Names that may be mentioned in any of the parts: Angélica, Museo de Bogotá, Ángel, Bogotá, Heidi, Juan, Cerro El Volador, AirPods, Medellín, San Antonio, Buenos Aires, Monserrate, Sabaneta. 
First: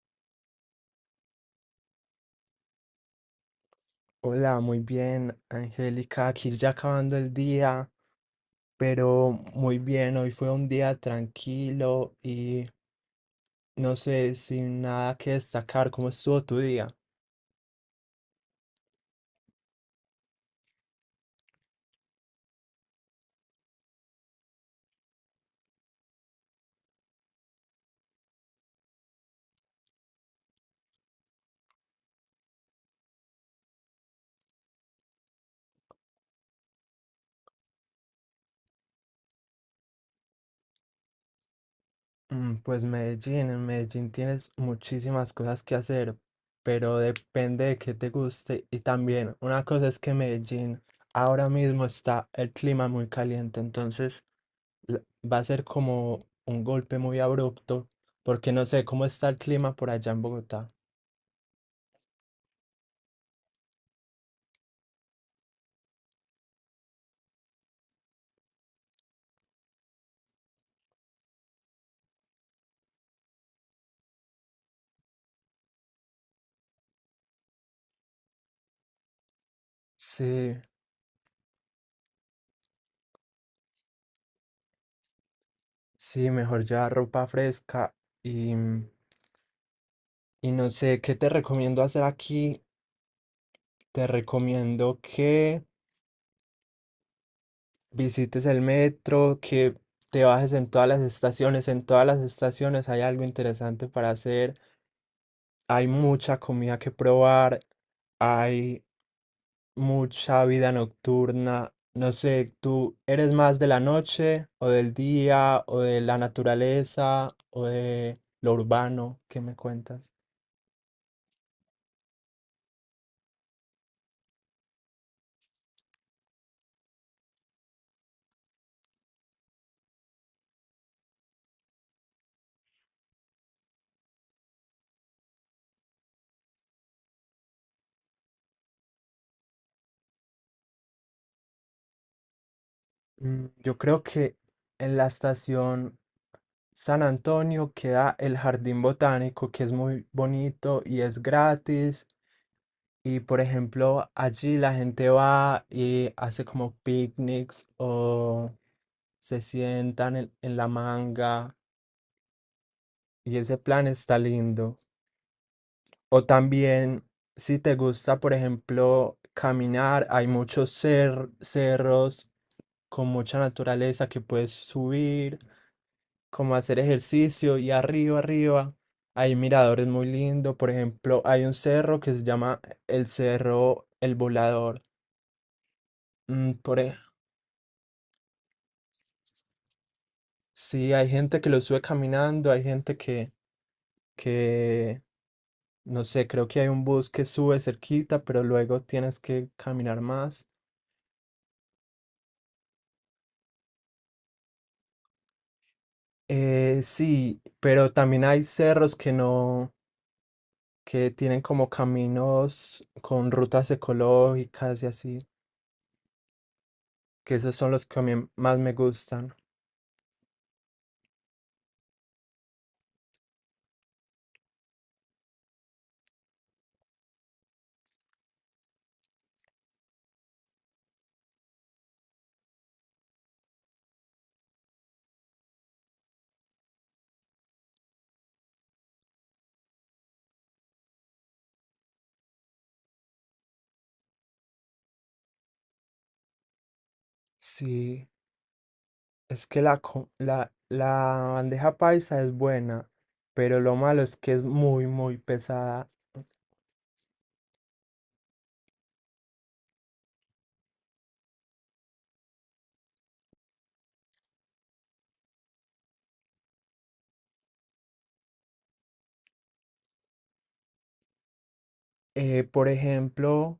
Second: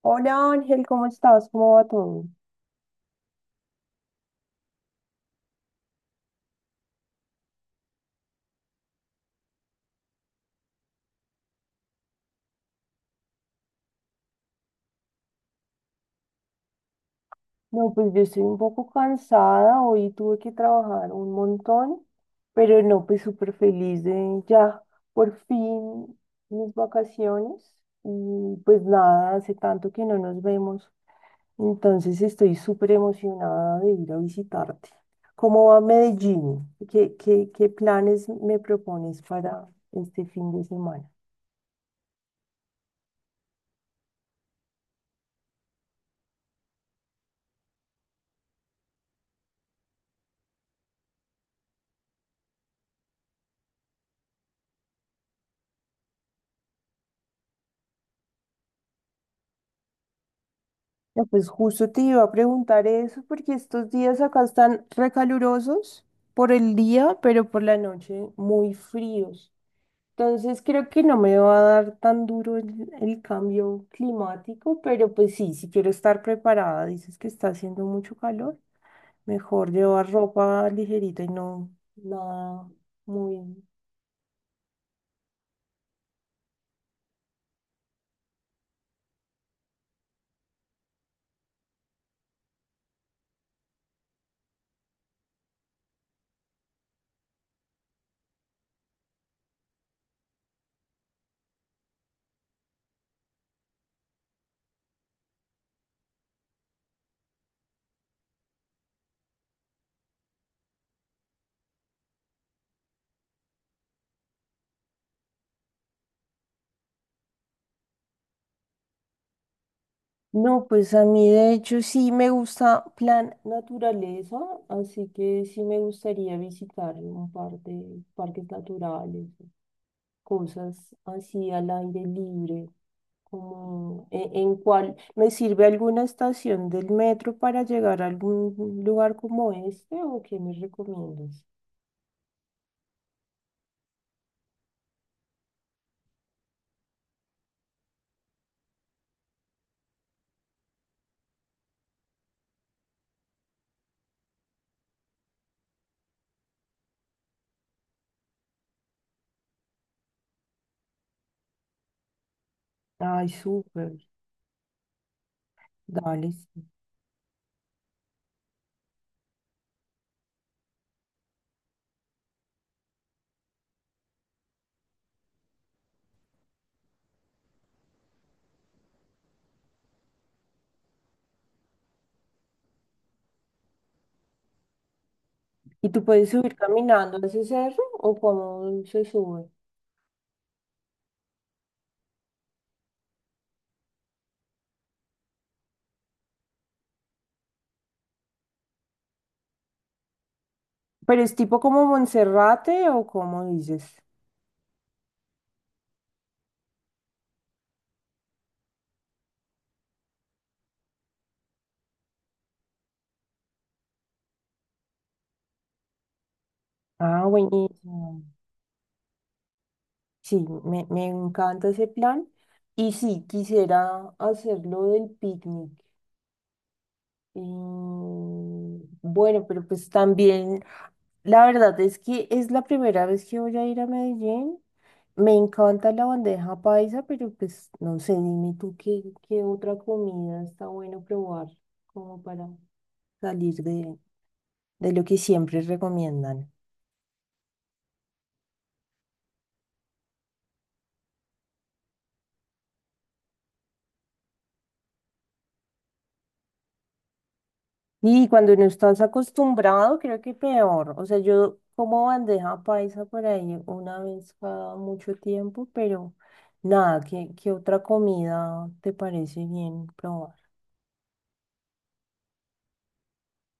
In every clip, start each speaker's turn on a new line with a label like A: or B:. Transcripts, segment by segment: A: Hola Ángel, ¿cómo estás? ¿Cómo va todo?
B: Hola, muy bien, Angélica. Aquí ya acabando el día, pero muy bien. Hoy fue un día tranquilo y no sé, sin nada que destacar. ¿Cómo estuvo tu día?
A: No, pues yo estoy un poco cansada, hoy tuve que trabajar un montón, pero no, pues súper feliz de ya por fin mis vacaciones. Y pues nada, hace tanto que no nos vemos, entonces estoy súper emocionada de ir a visitarte. ¿Cómo va Medellín? ¿Qué planes me propones para este fin de semana?
B: Pues Medellín, en Medellín tienes muchísimas cosas que hacer, pero depende de qué te guste. Y también, una cosa es que Medellín ahora mismo está el clima muy caliente, entonces la- va a ser como un golpe muy abrupto, porque no sé cómo está el clima por allá en Bogotá.
A: No, pues justo te iba a preguntar eso, porque estos días acá están recalurosos por el día, pero por la noche muy fríos. Entonces creo que no me va a dar tan duro el cambio climático, pero pues sí, si quiero estar preparada, dices que está haciendo mucho calor, mejor llevar
B: Sí,
A: ropa ligerita y no nada muy.
B: sí, mejor llevar ropa fresca y, y no sé, ¿qué te recomiendo hacer aquí? Te recomiendo que visites el metro, que te bajes en todas las estaciones. En todas las estaciones hay algo interesante para hacer. Hay mucha comida que probar. Hay mucha vida nocturna. No sé, ¿tú eres más de la noche o del día o de la naturaleza o de lo urbano? ¿Qué me cuentas?
A: No, pues a mí de hecho sí me gusta plan naturaleza, así que sí me gustaría visitar un par de parques naturales, cosas así al aire libre, como en, cuál me sirve alguna estación del metro para llegar a algún lugar como este o qué me recomiendas.
B: Yo creo que en la estación San Antonio queda el jardín botánico que es muy bonito y es gratis. Y por ejemplo, allí la gente va y hace como picnics o se sientan en la manga
A: Ay,
B: y ese plan
A: súper,
B: está lindo. O
A: dale. Sí.
B: también, si te gusta, por ejemplo, caminar, hay muchos cerros con mucha naturaleza que puedes subir, como hacer ejercicio y arriba hay miradores muy lindos. Por ejemplo, hay un cerro que se llama el Cerro El Volador.
A: ¿Y tú puedes subir
B: Mm, por ej-
A: caminando a ese cerro o cómo se sube?
B: sí, hay gente que lo sube caminando, hay gente que, no sé, creo que hay un bus que sube cerquita, pero luego tienes que caminar más.
A: ¿Pero es tipo como Monserrate o cómo dices?
B: Sí, pero también hay cerros que no, que tienen como caminos con rutas ecológicas y así,
A: Ah,
B: que esos son los que a
A: buenísimo.
B: mí más me gustan.
A: Sí, me encanta ese plan. Y sí, quisiera hacerlo del picnic. Y bueno, pero pues también, la verdad es que es la primera vez que voy a ir a Medellín. Me encanta la bandeja paisa, pero pues no sé, dime tú qué otra comida está bueno probar como para salir de lo que siempre recomiendan.
B: Sí, es que la bandeja paisa es buena, pero lo malo es que es muy, muy pesada.
A: Y cuando no estás acostumbrado, creo que peor. O sea, yo como bandeja paisa por ahí una vez cada mucho tiempo, pero nada, ¿qué otra comida te parece bien probar?
B: Por ejemplo,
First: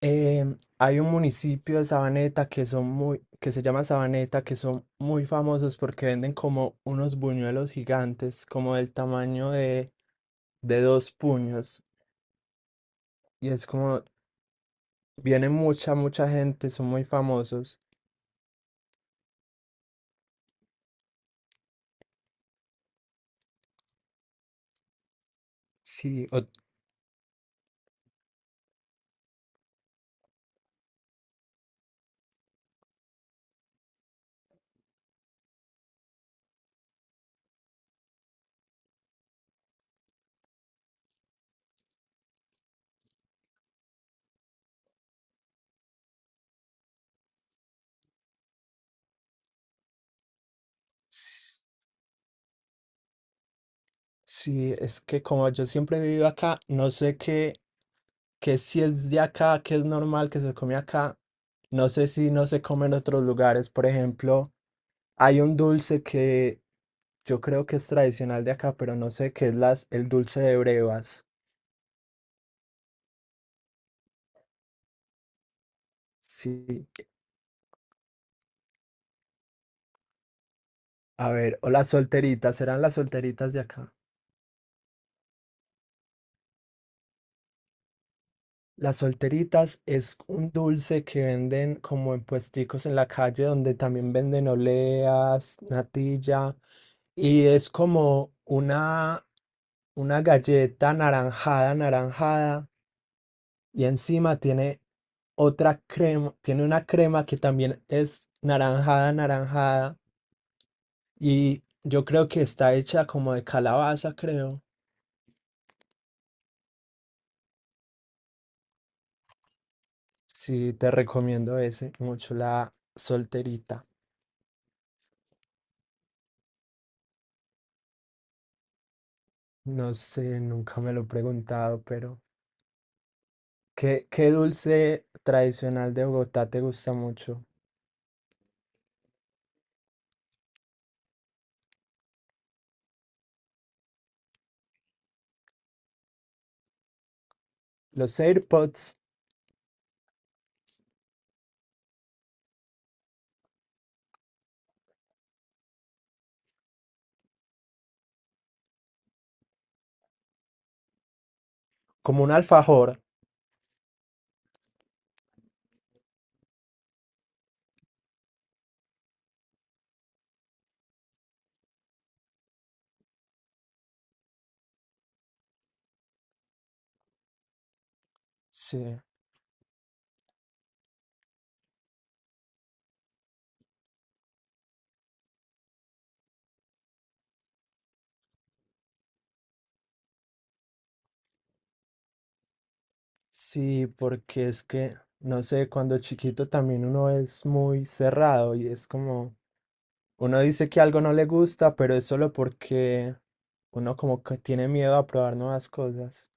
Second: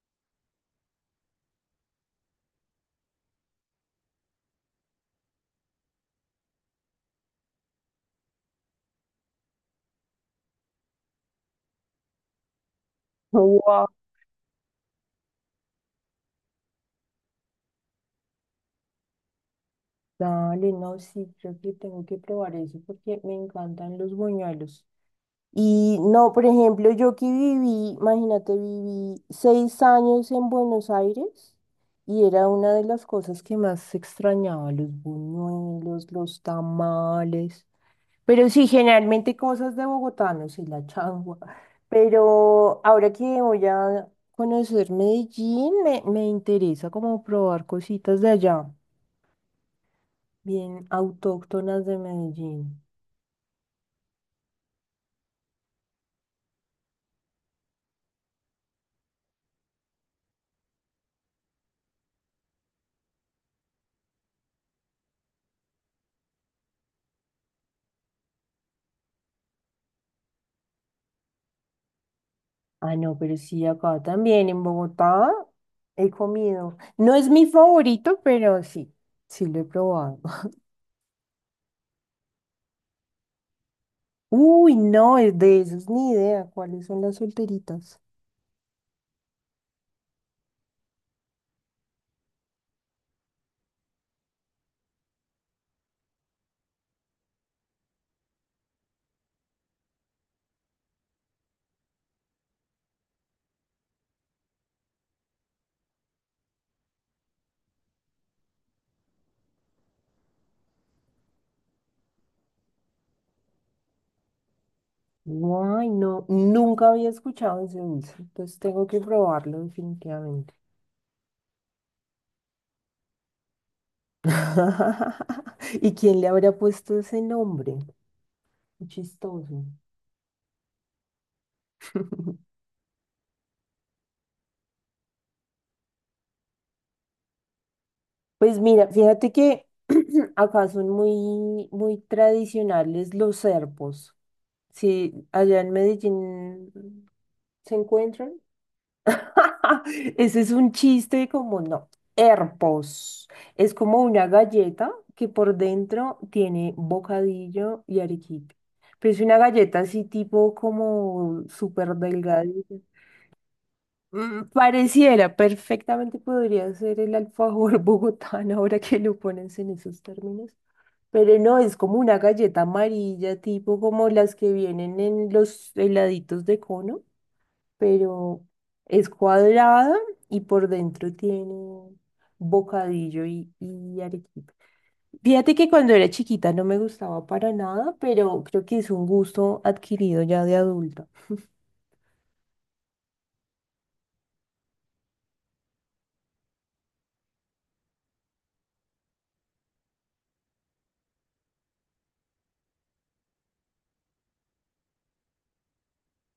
B: hay un municipio de Sabaneta que son muy, que se llama Sabaneta, que son muy famosos porque venden como unos buñuelos gigantes, como del tamaño de dos puños. Y es
A: Wow.
B: como viene mucha, mucha gente, son muy famosos.
A: Dale, no, sí, creo que tengo que probar eso porque me encantan los buñuelos. Y
B: Sí,
A: no, por
B: o-
A: ejemplo, yo que viví, imagínate, viví seis años en Buenos Aires y era una de las cosas que más extrañaba, los buñuelos, los tamales, pero sí, generalmente cosas de Bogotá no y la changua. Pero ahora que voy a conocer Medellín, me interesa como probar cositas de allá, bien autóctonas de Medellín.
B: sí, es que como yo siempre he vivido acá, no sé qué si es de acá, qué es normal que se come acá. No sé si no se come en otros lugares. Por ejemplo, hay un dulce que yo creo que es tradicional de acá, pero no sé qué es el dulce de brevas.
A: Ah, no, pero sí, acá también en Bogotá he comido.
B: Sí,
A: No es mi favorito, pero sí, sí lo he probado.
B: a ver, o las solteritas, ¿serán las solteritas de acá?
A: Uy, no, es de esos ni idea cuáles son las solteritas.
B: Las solteritas es un dulce que venden como en puesticos en la calle donde también venden oleas, natilla y es como una galleta naranjada, naranjada y encima tiene otra crema, tiene una crema que también es naranjada, naranjada y yo creo que está hecha como de calabaza, creo.
A: Guay, no, nunca había escuchado ese dulce, entonces tengo que probarlo definitivamente.
B: Sí, te recomiendo ese, mucho la solterita.
A: ¿Y quién le habrá puesto ese nombre? Qué chistoso.
B: No sé, nunca me lo he preguntado, pero ¿qué dulce tradicional de Bogotá te gusta mucho?
A: Pues mira, fíjate que acá son muy, muy tradicionales los serpos. Sí, allá en Medellín se
B: Los
A: encuentran.
B: AirPods.
A: Ese es un chiste como no. Herpos. Es como una galleta que por dentro tiene bocadillo y arequipe. Pero es una galleta así tipo como súper
B: Como un
A: delgadita.
B: alfajor.
A: Pareciera, perfectamente podría ser el alfajor bogotano ahora que lo pones en esos términos. Pero no, es como una galleta amarilla, tipo como las que vienen en los heladitos de cono, pero
B: Sí,
A: es cuadrada y por dentro tiene bocadillo y arequipe. Fíjate que cuando era chiquita no me gustaba para nada, pero creo que es un gusto adquirido ya de adulta.
B: sí, porque es que, no sé, cuando chiquito también uno es muy cerrado y es como, uno dice que algo no le gusta, pero es solo porque uno como que tiene miedo a probar nuevas cosas.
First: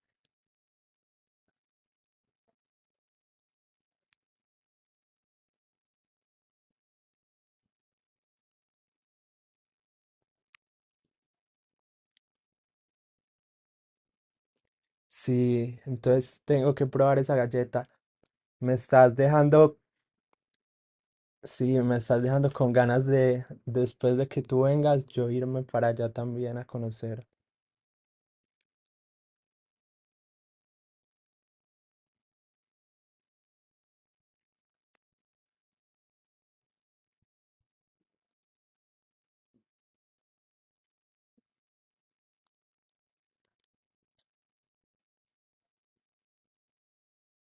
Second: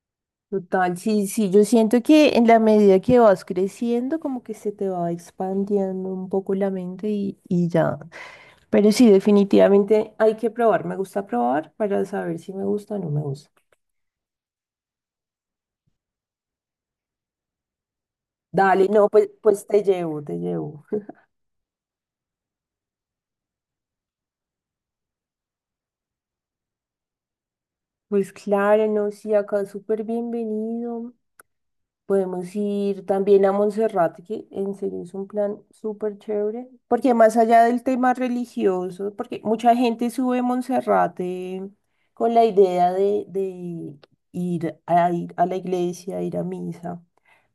A: Total, sí, sí, yo siento que en la medida que vas creciendo, como que se te va expandiendo un poco la mente y ya. Pero sí, definitivamente hay que probar. Me gusta probar para saber si me gusta o no me gusta.
B: Sí, entonces tengo que probar esa galleta. Me
A: Dale, no,
B: estás
A: pues, pues
B: dejando.
A: te llevo, te llevo.
B: Sí, me estás dejando con ganas de, después de que tú vengas, yo irme para allá también a conocer.
A: Pues claro, no, sí, acá súper bienvenido. Podemos ir también a Monserrate, que en serio es un plan súper chévere, porque más allá del tema religioso, porque mucha gente sube a Monserrate con la idea de ir a, ir a la iglesia, ir a misa,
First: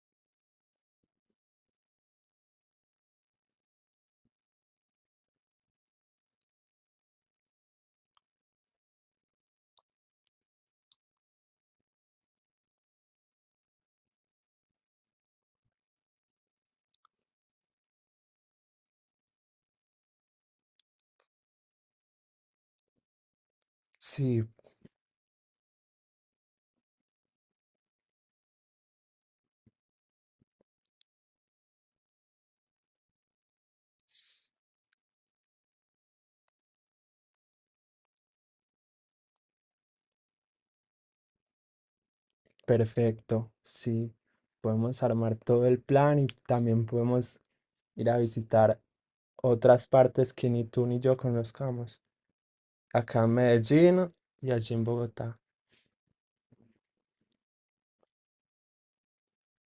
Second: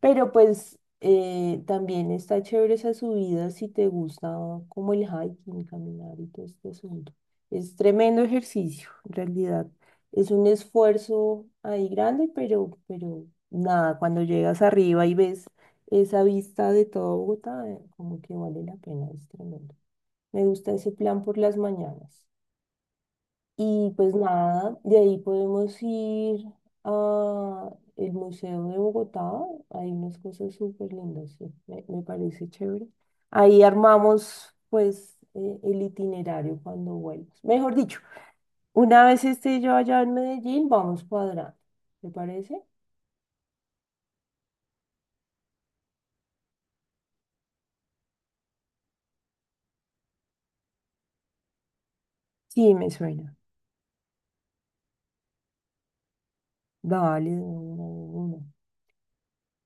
A: pero pues también está chévere esa subida si te gusta como el hiking, caminar y todo este asunto. Es tremendo ejercicio, en realidad. Es un esfuerzo ahí grande, pero nada, cuando llegas arriba y ves esa vista de todo Bogotá, como que vale la pena, es tremendo. Me gusta ese plan por las mañanas. Y pues
B: Sí,
A: nada, de ahí podemos ir a el Museo de Bogotá. Hay unas cosas súper lindas, sí, me parece chévere. Ahí armamos pues el itinerario cuando vuelvas. Mejor dicho, una vez esté yo allá en Medellín, vamos cuadrando. ¿Te parece?
B: perfecto. Sí, podemos armar todo el plan y también podemos ir a visitar otras partes que ni tú ni yo conozcamos.
A: Sí, me
B: Acá en
A: suena.
B: Medellín y allí en Bogotá.
A: Dale, de una,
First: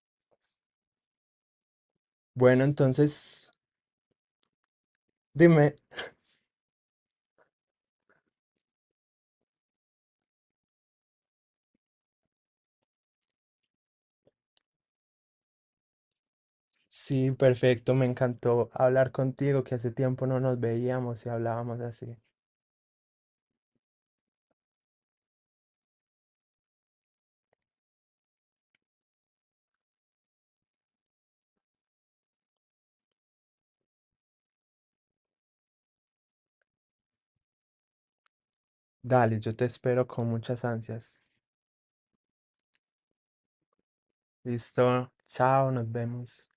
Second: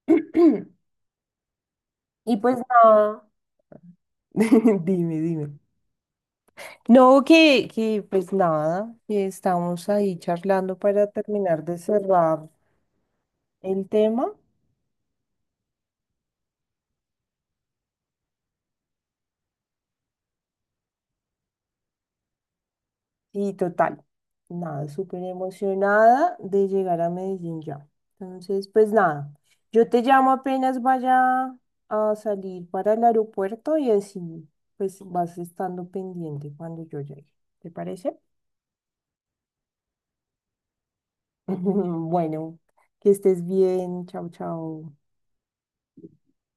A: de una. Y pues
B: Bueno,
A: nada,
B: entonces,
A: dime, dime.
B: dime.
A: No, que pues nada, que estamos ahí charlando para terminar de cerrar el tema
B: Sí, perfecto, me encantó hablar contigo, que hace tiempo no nos veíamos y hablábamos así.
A: y total, nada, súper emocionada de llegar a Medellín ya. Entonces, pues nada, yo te llamo apenas vaya a salir para el aeropuerto y así pues vas estando pendiente cuando yo llegue. ¿Te parece?
B: Dale, yo te espero con muchas ansias.
A: Bueno, que estés bien, chao, chao.
B: Listo, chao, nos vemos.